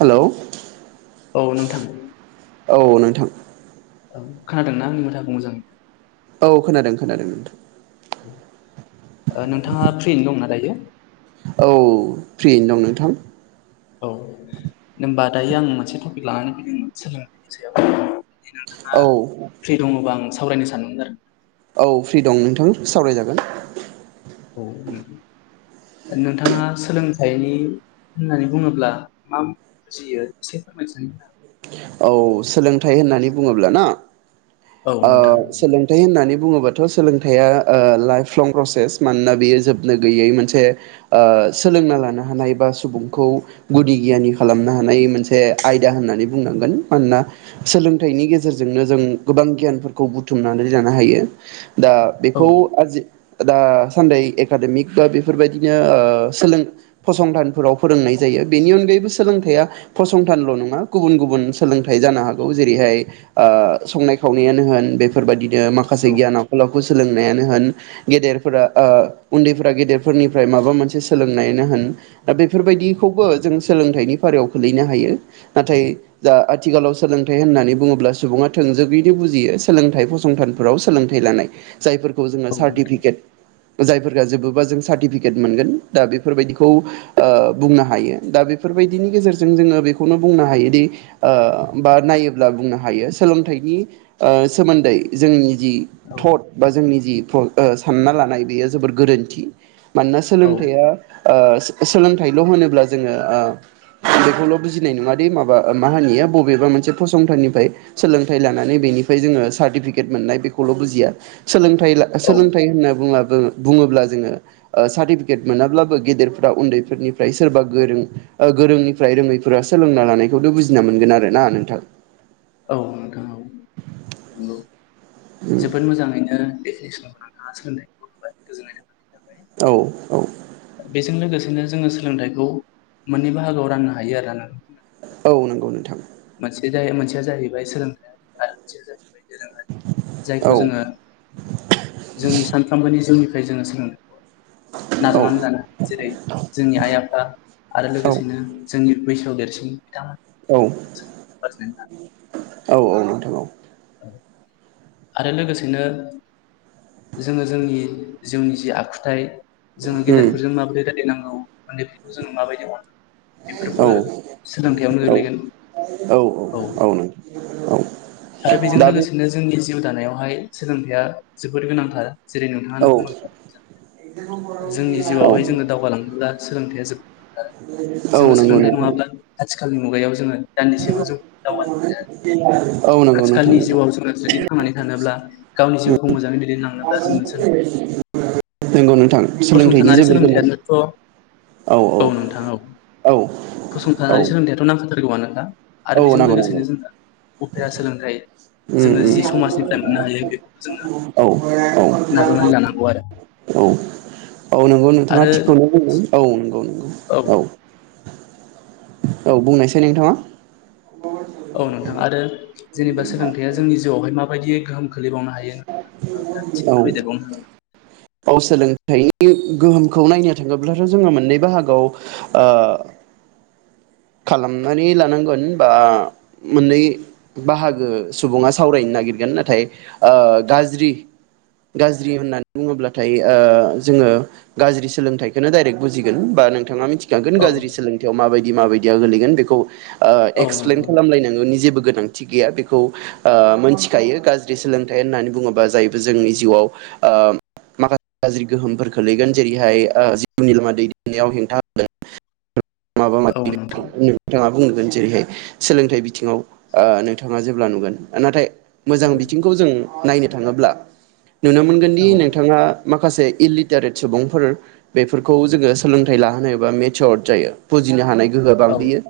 हेल'। औ नोंथां। औ नोंथां। औ खोनादोंना आंनि माथोखौ मोजाङै? औ खोनादों खोनादों नोंथां। ओ नोंथाङा फ्रियैनो दंना दायो? औ फ्रियैनो दं नोंथां। औ होनबा दायो आं मोनसे टपिक लानानै फैदोंमोन सोलोंथायनि सायाव। जुदि नोंथाङा औ फ्रि दङबा आं सावरायनो सानदोंमोन आरो। औ फ्रि दं नोंथां सावरायजागोन। औ नोंथां। नोंथाङा सोलोंथाइनि होननानै बुङोब्ला मा बुजियो एसे फोरमायथिनानै होनो हागोन। औ सोलोंथाइ होननानै बुङोब्ला ना ओ होनो हागोन? सोलोंथाइ होननानै बुङोबाथ' सोलोंथाइया ओ लाइफ लं प्रसेस मानोना बियो जोबनो गैयै मोनसे ओ सोलोंना लानो हानाय बा सुबुंखौ गुदि गियानि खालामनो हानाय मोनसे आयदा होननानै बुंनांगोन मानोना सोलोंथाइनि गेजेरजोंनो जों गोबां गियानफोरखौ बुथुमनानै लानो हायो। दा औ नोंथां बेखौ आजि दा सान्दै एकाडेमिक बा बेफोरबायदिनो ओ सोलों फसंथानफोराव फोरोंनाय जायो। यो बेनि अनगायैबो सोलोंथाइया फसंथानल' नङा। गुबुन गुबुन सोलोंथाइ जानो हागौ जेरैहाय ओ संनाय खावनायानो होन बेफोर बायदि नो माखासे गियान आखल आखु सोलोंनायानो होन, गेदेरफोरा ओ उन्दैफोरा गेदेरफोरनिफ्राय माबा मोनसे सोलोंनायानो होन दा बेफोरबायदिखौबो जों सोलोंथाइनि फारियाव खोलैनो हायो। नाथाय दा आथिखालाव सोलोंथाइ होननानै बुङोब्ला सुबुङा थोंजोङैनो बुजियो सोलोंथाइ फसंथान फोराव सोलोंथाइ लानाय। जायफोरखौ जोङो औ नोंथां सार्टिफिकेट जायफोरा जोबोबा जों सार्टिफिकेट मोनगोन दा बेफोरबायदिखौ ओ बुंनो हायो। दा बे फोरबायदिनि गेजेरजों जोङो बेखौनो बुंनो हायोदि ओ बा नायोब्ला बुंनो हायो सोलोंथाइनि ओ सोमोन्दै जोंनि जि औ थट बा जोंनि जि सानना लानाय बेयो जोबोर गोरोन्थि‌। मानोना सोलोंथाइआ ओ सोलोंथाइल' होनोब्ला जोङो ओ बेखौल' बु जिनाय नङादि माबा मां होनिया बबेबा मोनसे फसंथान निफ्राय सोलोंथाय लानानैनि बेनिफ्राय जोङो सार्टि फिकेट मोननाय बेखौल' बुजिया। सोलोंथाय ला औ सोलोंथाय होनना बुङा ओ बुङोब्ला जोङो ओ सार्टिफिकेट मोनाब्लाबो गेदेरफोरा उन्दैफोरनिफ्राय सोरबा गोरों ओ गोरोंनिफ्राय रोङैफोरा सोलोंना लानायखौनो बुजिना मोनगोन आरो ना नोंथां? औ नोंथां औ नंगौ जोबोद मोजाङैनो [unintelligible] औ औ। बेजों लोगोसेनो जोङो सोलोंथाइखौ मोननै बाहागोआव राननो हायो आरो ना? औ नंगौ नोंथां। जाय मोनसेया जाहैबाय सोलोंथायारि आरो मोनसेया जाहैबाय दोरोङारि। जायखौ औ जोङो जोंनि सानफ्रामबोनि जिउनि फ्राय जोङो सोलोंथायखौ औ नाजावनानै लायो। जेरै जोंनि आइ आफा आरो औ लोगोसेनो जोंनि बैसोआव देरसिन बिथांमोनखौ औ सोलोंथाइखौ आरजिनानै लानो औ औ नोंथां औ। आरो लोगोसेनो जोङो जोंनि जिउनि जि आखुथाय जोङो उम गेदेरफोरजों माबोरै रायलायनांगौ उन्दैफोरखौ जोङो माबायदि अनांगौ औ बेफोरबो सोलोंथायाइयावनो गोगलैगोन औ औ औ आरो बेजों दा बे लोगोसेनो जोंनि जिउ दानायावहाय सोलोंथाइया जोबोद गोनांथार जेरै नोंथाङानो औ बुंलांखाबाय जोंनि औ जिउआवहाय जोङो दावगालांङोब्ला सोलोंथाइया जोबोद औ जोङो नंगौ सोलोंथायाइ नङाब्ला नोंथां आथिखालनि मुगायाव जोङो दान्दिसेबो जोब दावगानो हाया औ नंगौ नोंथां आथिखालनि नंगौ जिउआव जोङो जुदि थांनानै थानोब्ला गावनि जिउखौ मोजाङै दैदेनलांनोबा जों नंगौ नोंथां सोलोंथाइनि फसंथानारि जोबोर गोनां सोलोंथायानोथ' औ नोंथां औ औ औ फसंथानानै सोलोंथायाथ' नांखाथारगौआनो आरो औ बेजों नांगौ नांगौ लोगोसेनो जोंनो उफेरा सोलोंथाइ उम जोङो जि समाजनिफ्राय मोननो हायो बेखौबो जोङो उम औ औ नाजावनानै लानांगौ आरो औ औ नंगौ नोंथाङा थिखौनो आरो बुदों औ नंगौ नंगौ औ औ बुंनायसाय नोंथाङा औ नोंथा आरो जेनेबा सोलोंथाइया जोंनि जिउआवहाय माबायदि गोहोम खोख लैबावनो हायो नोंथां एसे औ फोरमायदेरबावनो हागोन औ सोलोंथाइनि गोहोमखौ नायनो थाङोब्लाथ' जोङो मोननै बाहागआव ओ [inaudible] खालामनानै लानांगोन बा मोननै बाहागो सुबुङा सावरायनो नागिरगोन नाथाय ओ गाज्रि गाज्रि होनना बुङोब्लाथाय ओ जोङो गाज्रि सोलोंथाइखौनो दडाइरेक्ट बुजिगोन बा नोंथाङा मि थिखागोन औ गाज्रि सोलोंथायाव माबायदि माबायदि आ गोग्लैगोन बेखौ औ एक्सप्लेन खालामलायनांगोनि जेबो गोनांथि गैया बेखौ आ मोनथिखायो गाज्रि सोलोंथाइ होननानै बुङोबा जायबो जोंनि जिउआव ओ माखासे गाज्रि गोहोम खोलैगोन जेरैहाय ओ जिउनि लामा दैदेननायाव हेंथा [unintelligible] माबा माबि नोंथां नोंथांङा [unintelligible] जेरैहाय सोलोंथाइ बिथिङाव ओ नोंथाङा जेब्ला नुगोन नाथाय मोजां औ बिथिंखौ जों नायनो थाङोब्ला नुनो नोंथां मोनगोनदि औ नों थाङा माखासे इललिटारेट सुबुंफोर बेफोरखौ जोङो सोलोंथाइ लाहोनो हायोबा मेचर्ड जायो। बुजिनो हानाय गोहो औ बांहोयो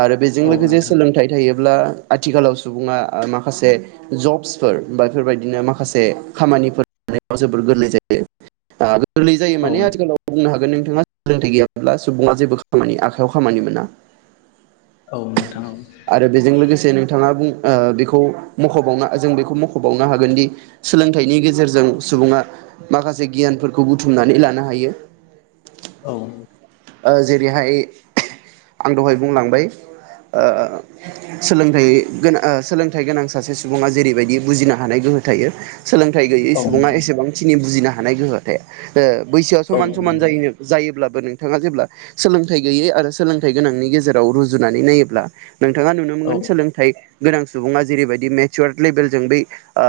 आरो बेजों औ लोगोसे नोंथां सोलोंथाइ थायो ब्ला आथिखालाव सुबुङा माखासे जब्सफोर बा बेफोरबायदिनो माखासे खामानिफोर [inaudible] जोबोर गोरलै जायो गोरलै जायो औ माने आथिखालाव बुंनो हागोन नों थाङा सोलोंथाइ गैयामाब्ला सुबुङा जेबो खामानि आखाइयाव खामानि मोना। औ नोंथां आरो बेजों लोगोसे नोंथाङा बुं ओ बेखौ मख'बावना जों बेखौ मख'बावनो हागोनदि सोलोंथाइनि गेजेरजों सुबुङा माखासे गियानफोरखौ बुथुमनानै लानो हायो औ ओ जेरैहाय आं दहाय बुंलांबाय ओ सोलोंथाइगोनां ओ सोलोंथाइ गोनां सासे सुबुङा जेरैबायदि बुजिनो हानाय गो हो थायो सोलोंथाइ गैयै औ नंगौ सुबुंङा एसेबांखिनि बुजिनो हानाय गोहो थाया ओ बैसोआ समान समान औ जायो जायोब्लाबो नों थाङा जेब्ला सोलोंथाइ गैयै आरो सोलोंथाइ गोनांनि गेजेराव रुजुनानै नायोब्ला नोंथाङा नुनो मोनगोन सोलोंथाइ गोनां सुबुङा जेरैबायदि मेचार लेबेलजों बै ओ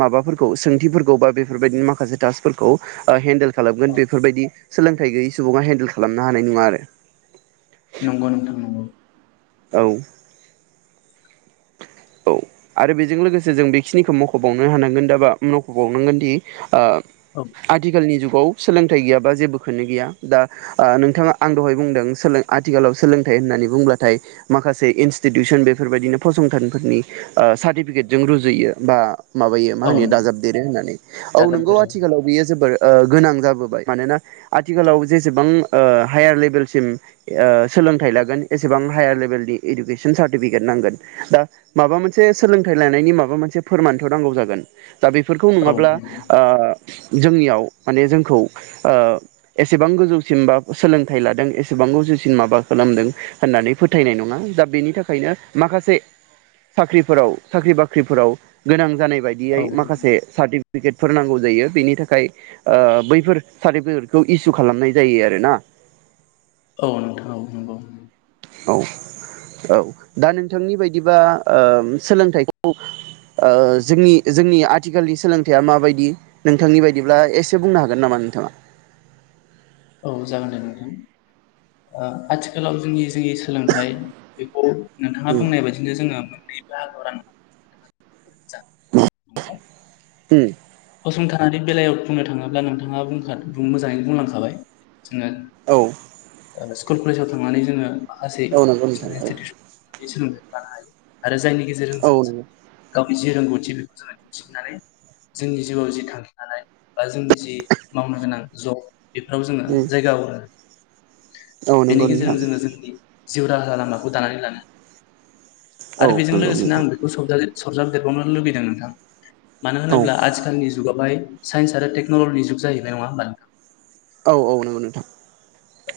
माबाफोरखौ सोंथिफोरखौ बा बेफोरबाय माखासे टासफोरखौ ओ हेन्देल खालामगोन बेफोरबायदि सोलोंथाइ गैयै सुबुङा हेन्देल खालामनो हानाय नङा आरो। नंगौ नोंथां नंगौ औ औ आरो बेजों लोगोसे जों बेखिनिखौ मख'बावनो हानांगोन दा बा मख'बावनांगोन दि ओ औ आथिखालनि जुग आव सोलोंथाइ गैयाबा जेबोखोनो गैया दा ओ नोंथाङा आं दहाय बुंदों सोलो आथिखालाव सोलोंथाइ होननानै बुंब्लाथाय माखासे इनस्टिउसन बेफोरबायदिनो फसंथान फोरनि ओ सार्टिफिकेटजों रुजुयो बा माबायो मा औ होनो दाजाब देरो होननानै औ जागोन नोंगौ दे आथिखालाव बेयो जोबोर ओ गोनां जाबोबाय मानोना आथिखालाव जेसेबां ओ हायार लेभेलसिम ओ सोलोंथाइ लागोन एसेबां हायार लेभेलनि इडुकेसन सार्टिफिकेट नां गोन बा माबा मोनसे सोलोंथाइ लानायनि माबा मोनसे फोरमानथ' नांगौ जागोन। दा बेफोरखौ औ नङाब्ला ओ जोंनियाव माने जोंखौ ओ एसेबां गोजौसिम बा सोलोंथाइ लादों एसेबां जौसिन माबा खालामदों होन्नानै फोथायनाय नङा दा बेनि थाखायनो माखासे [unintelligible] साख्रिफोराव साख्रि बाख्रिफोराव गोनां जानाय बायदियै औ माखासे सार्टि फिकेटफोर नांगौ जायो बेनि थाखाय ओ बैफोर सार्टिफिकेटखौ इसु खालामनाय जायो आरोना। औ नोंथां औ नंगौ औ औ दा नोंथांनि बायदिबा ओ सोलोंथाइखौ ओ जोंनि जोंनि आथिखालनि सोलोंथाइया माबायदि नोंथांनि बायदिब्ला एसे बुंनो हागोन नामा नोंथाङा? औ जागोन दे नोंथां ओ आथिखालाव जोंनि जे सोलोंथाइ बेखौ नोंथाङा उम बुंनाय बायदिनो जोङो मोननै बाहागोआव राननो [inaudible] उम फसंथानारि बेलायाव बुंनो थाङोब्ला नोंथाङा बुखा बुं मोजाङैनो बुंलांखाबाय जोङो औ स्कुल कलेजाव थांनानै जोङो माखासे औ नंगौ नोंथां इडुकेसनेल औ इटिटिउस [inaudible] लानो हायो आरो जायनि गेजेरजों औ जों नंगौ गावनि जि रोंगौथि बेखौ जोङो दिन्थिनानै जोंनि जिउआव जि थांखि लानाय बा जोंनि जि मावनो गोनां जब बेफोराव जोङो उम जायगा मोनो औ बेनि नंगौ गेजेरजों नोंथां जोङो जोंनि जिउ राहा लामाखौ दानानै लानो आरो औ बेजों नंगौ लोगोसेनो नोंथां सरजाबदेरबावनो लुुबैदों नोंथां मानो औ होनोब्ला आथिखालनि जुगावहाय साइन्स आरो टेकनलजिनि जुग जाहैनाय नङा होमबा नोंथां औ औ नोंगौ नोंथां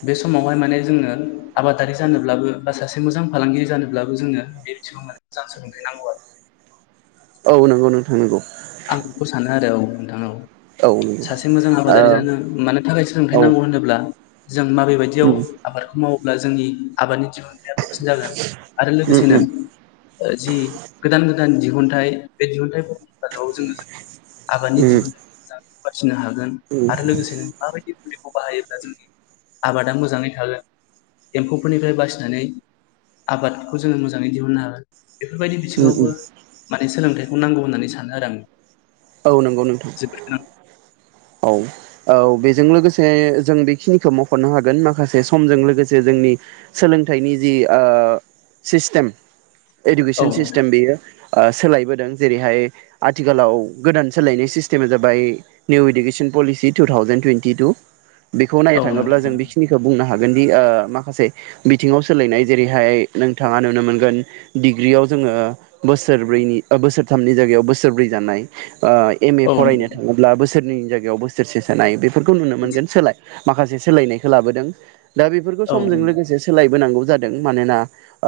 बे समावहाय माने जोङो आबादारि जानोब्लाबो बा सासे मोजां फालांगिरि जानोब्लाबो जोङो बेथिबां मोजां सोलोंथाइ नांगौ आरो ओ नोंगौ नोंथां नोंगौ आं बेखौ सानो आरो औ नोंथां औ औ नंगौ सासे मोजां ओ आबादारि जानो मानो थाखाय औ सोलोंथाइ नांगौ होनोब्ला जों माबे बादियाव उम आबादखौ मावोब्ला जोंनि आबादनि दिहुनथाया बांसिन जागोन आरो उम लोगोसेनो उम जि गोदान गोदान दिहुनथाइ बे दिहुनथाइफोर हेफाजाबाव जोङो जोंनि आबादनि उम दिहुनथाइखौ मोजां फिनो हागोन उम आरो लोगोसेनो माबायदि बाहायोब्ला जोंनि आबादा मोजाङै थागोन एम्फौफोरनिफ्राय बासिनानै आबादखौ जोङो मोजाङै दिहुननो हागोन बेफोरबायदि उम बिथिङावबो उम माने सोलोंथाइखौ नांगौ होननानै सानो आरो आं औ नंगौ नोंथां जोबोद गोनां औ औ बेजों लोगोसे जों बेखिनिखौ मख'नो हागोन माखासे समजों लोगोसे जों जोंनि सोलोंथाइनि जि ओ सिस्टेम औ एडुकेसन सिस्टम बेयो ओ सोलायबोदों जेरैहाय आथिखालाव गोदान सोलायनाय सिस्टेमा जाबाय new education policy two thousand twenty two बेखौ नायनो औ थाङोब्ला नोंथां जों औ बेखिनिखौ बुंनो हागोन दि ओ माखासे बिथिङाव सोलायनाय जेरैहाय नोंथाङा नुनो मोनगोन डिग्रियाव जों ओ बोसोरब्रैनि औ बोसोरथामनि जायगायाव बोसोरब्रै जानाय ओ एम ए औ फरायनो थाङोब्ला बोसोरनै जायगायाव बोसोरसे जानाय बेफोरखौ नुनो मोनगोन सोलाय माखासे सोलायनायखौ लाबोदों। दा बेफोरखौ औ समजों लोगोसे सोलाय बोनांगौ जादों, मानोना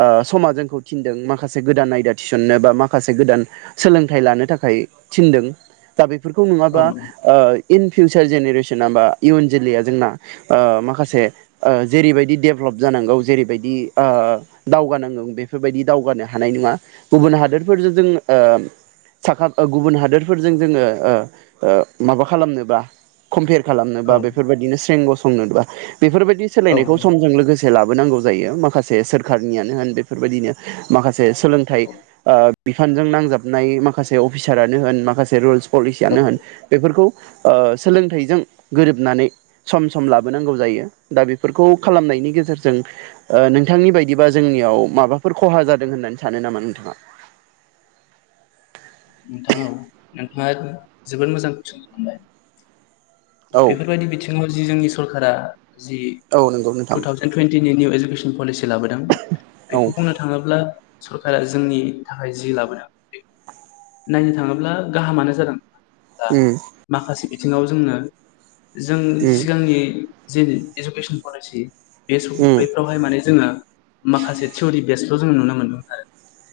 ओ समा जोंखौ थिनदों माखासे गोदान आयदा थिसननो बा माखासे गोदान सोलोंथाइ लानो थाखाय थिनदों दा बेफोरखौ औ नङाबा ओ इन फिउचार जेनेरेसना बा इयुन जोलैया जोंना ओ माखासे ओ जेरैबायदि देभेलप जानांगौ जेरैबादि ओ दावगानांगौ बेफोरबायदि दावगानो हानाय नङा गुबुन हादोरफोरजों जों ओ साखा गुबुन हादोरफोरजों जोङो ओ ओ माबा खालामनोबा कमपेयार खालामनोबा बेफोरबायदिनो स्रें गसंनोबा बेफोरबायदि सोलायनायखौ समजों लोगोसे ला बोनांगौ जायो माखासे सोरखारनियनो होन बेफोरबायदिनो माखासे सोलोंथाय ओ बिफानजों नांजाबनाय माखासे अफिसारानो होन माखासे रुल्स औ पलिसियानो होन बेफोरखौ ओ सोलोंथाइजों गोरोबनानै सम सम लाबोनांगौ जायो दा बेफोर खौ खालामनायनि गेजेरजों ओ नोंथांनि बायदिबा जोंनियाव माबाफोर खहा जादों होननानै सानो नामा नामा नोंथाङा? [inaudible] [unintelligible] नोंथां औ नोंथाङा जोबोद मोजां कुइसन खालामबाय औ बेफोरबायदि बिथिङाव जि जोंनि सरकारा जि औ नंगौ नोंथां। टु थावजेेन टुइन्टिनि निउ इडुकेसन पलिसि लाबोदों औ बेखौ बुंनो थाङोब्ला सरकारा जोंनि थाखाय जि लाबोदों बे नायनो थाङोब्ला गाहामानो जादों दा उम माखासे बिथिङाव जोंनो जों उम सिगांनि जि इडुकेसन पलिसि बे स उम बेफ्रावहाय माने जोङो माखासे थिउरि बेसखौ' जोङो नुनो मोनदों आरो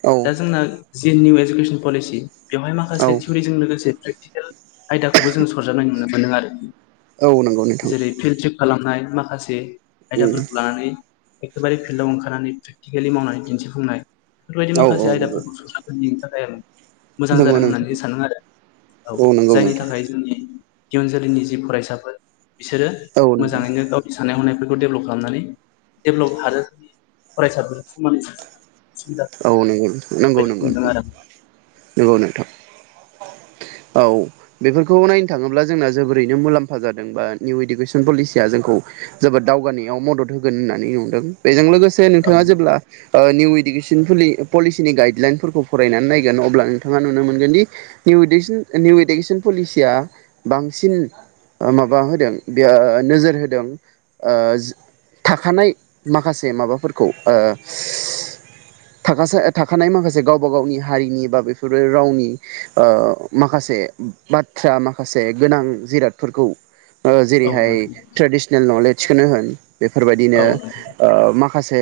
औ दा जोंना जि निउ इडुकेसन पलिसि बेवहाय औ माखासे थिउरिजों लोगोसे दिजिटेल आयदाखौबो जोङो सरजाबनाय नुनो मोनदों आरो औ नंगौ नोंथां जेरै फिल्ड ट्रिप खालामनाय माखासे उम आयदाफोरखौ लानानै एखेबारे फिल्डआव ओंखारनानै प्रेकटिकेलि मावनानै दिन्थिफुंनाय बेफोरबायदि औ माखासे औ आयदाफोरखौ [unintelligible] मोजां जादों नंगौ नंगौ होननानै नोंथां सानो आरो औ नंगौ जायनि नोंथां थाखाय जोंनि इयुन जोलैनि जि फरायसाफोर बिसोरो औ नंगौ मोजाङैनो गावनि साननाय हनाय बेखौ डेभेलप खालामनानै डेभेलप हादोरनि फरायसाफोरजों समानै सुबिदा औ नंगौ नोंथां नंगौ बायदि नंगौ नंगौ मोनदों आरो नंगौ नोंथां औ बेफोरखौ नायनो थाङोब्ला जोंना जोबोरैनो मुलाम्फा जादों बा निउ इडुकेसन पलिसिया जोंखौ जोबोद दावगानायाव मदद होगोन होननानै नुदों, बेजों लोगोसे औ नोंथाङा जेब्ला निउ इडुकेसन पलिसिनि गाइडलाइनफोरखौ फरायनानै नायगोन अब्ला नोंथाङा नुनो मोनगोन दि निउ इडुसिन निउ इडुकेसन पलिसिया बांसिन माबा होदों बे नोजोर होदों ओ थाखानाय माखासे माबाफोरखौ ओ थाखासे थाखानाय माखासे गावबा गावनि हारिनि बा बेफोर रावनि ओ माखासे बाथ्रा माखासे गोनां जिरादफोरखौ औ जेरैहाय नोंथां ट्रेडिसनेल नलेजखौनो होन बेफोरबायदिनो औ नोंथां ओ माखासे माखासे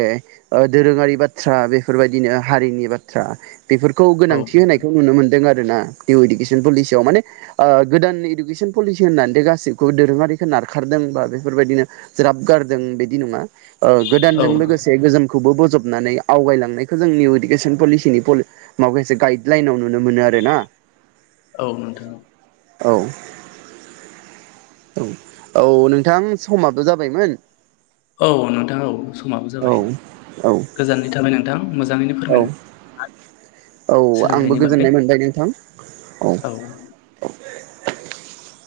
दोरोङारि बाथ्रा बेफोरबायदिनो हारिनि बाथ्रा बेफोरखौ औ गोनांथि होनायखौ नुनो मोनदों आरो ना निउ इडुकेसन पलिसियाव माने ओ गोदान इडुकेसन पलिसि होननानै दे गासिखौबो दोरोङारिखौ नारखारदों बा बेफोरबायदिनो ज्राब गारदों बिदि नङा ओ गोदानजों नोंथां लोगोसे गोजोमखौबो बजबनानै आवगायलांनाय बेखौ जों निउ इडुकेसन पलिसिनि माखासे गाइदलाइनाव नुनो मोनो आरोना। औ नोंथां औ औ। औ औ नोंथां समाबो जाबायमोन। औ नोंथां औ समाबो औ जाबाय औ गोजोननाय थाबाय नोंथां मोजाङैनो। औ। फोरमायना औ आंबो सोलोंथाइनि बागै गोजोननाय मोनबाय नोंथां औ औ। [inaudible]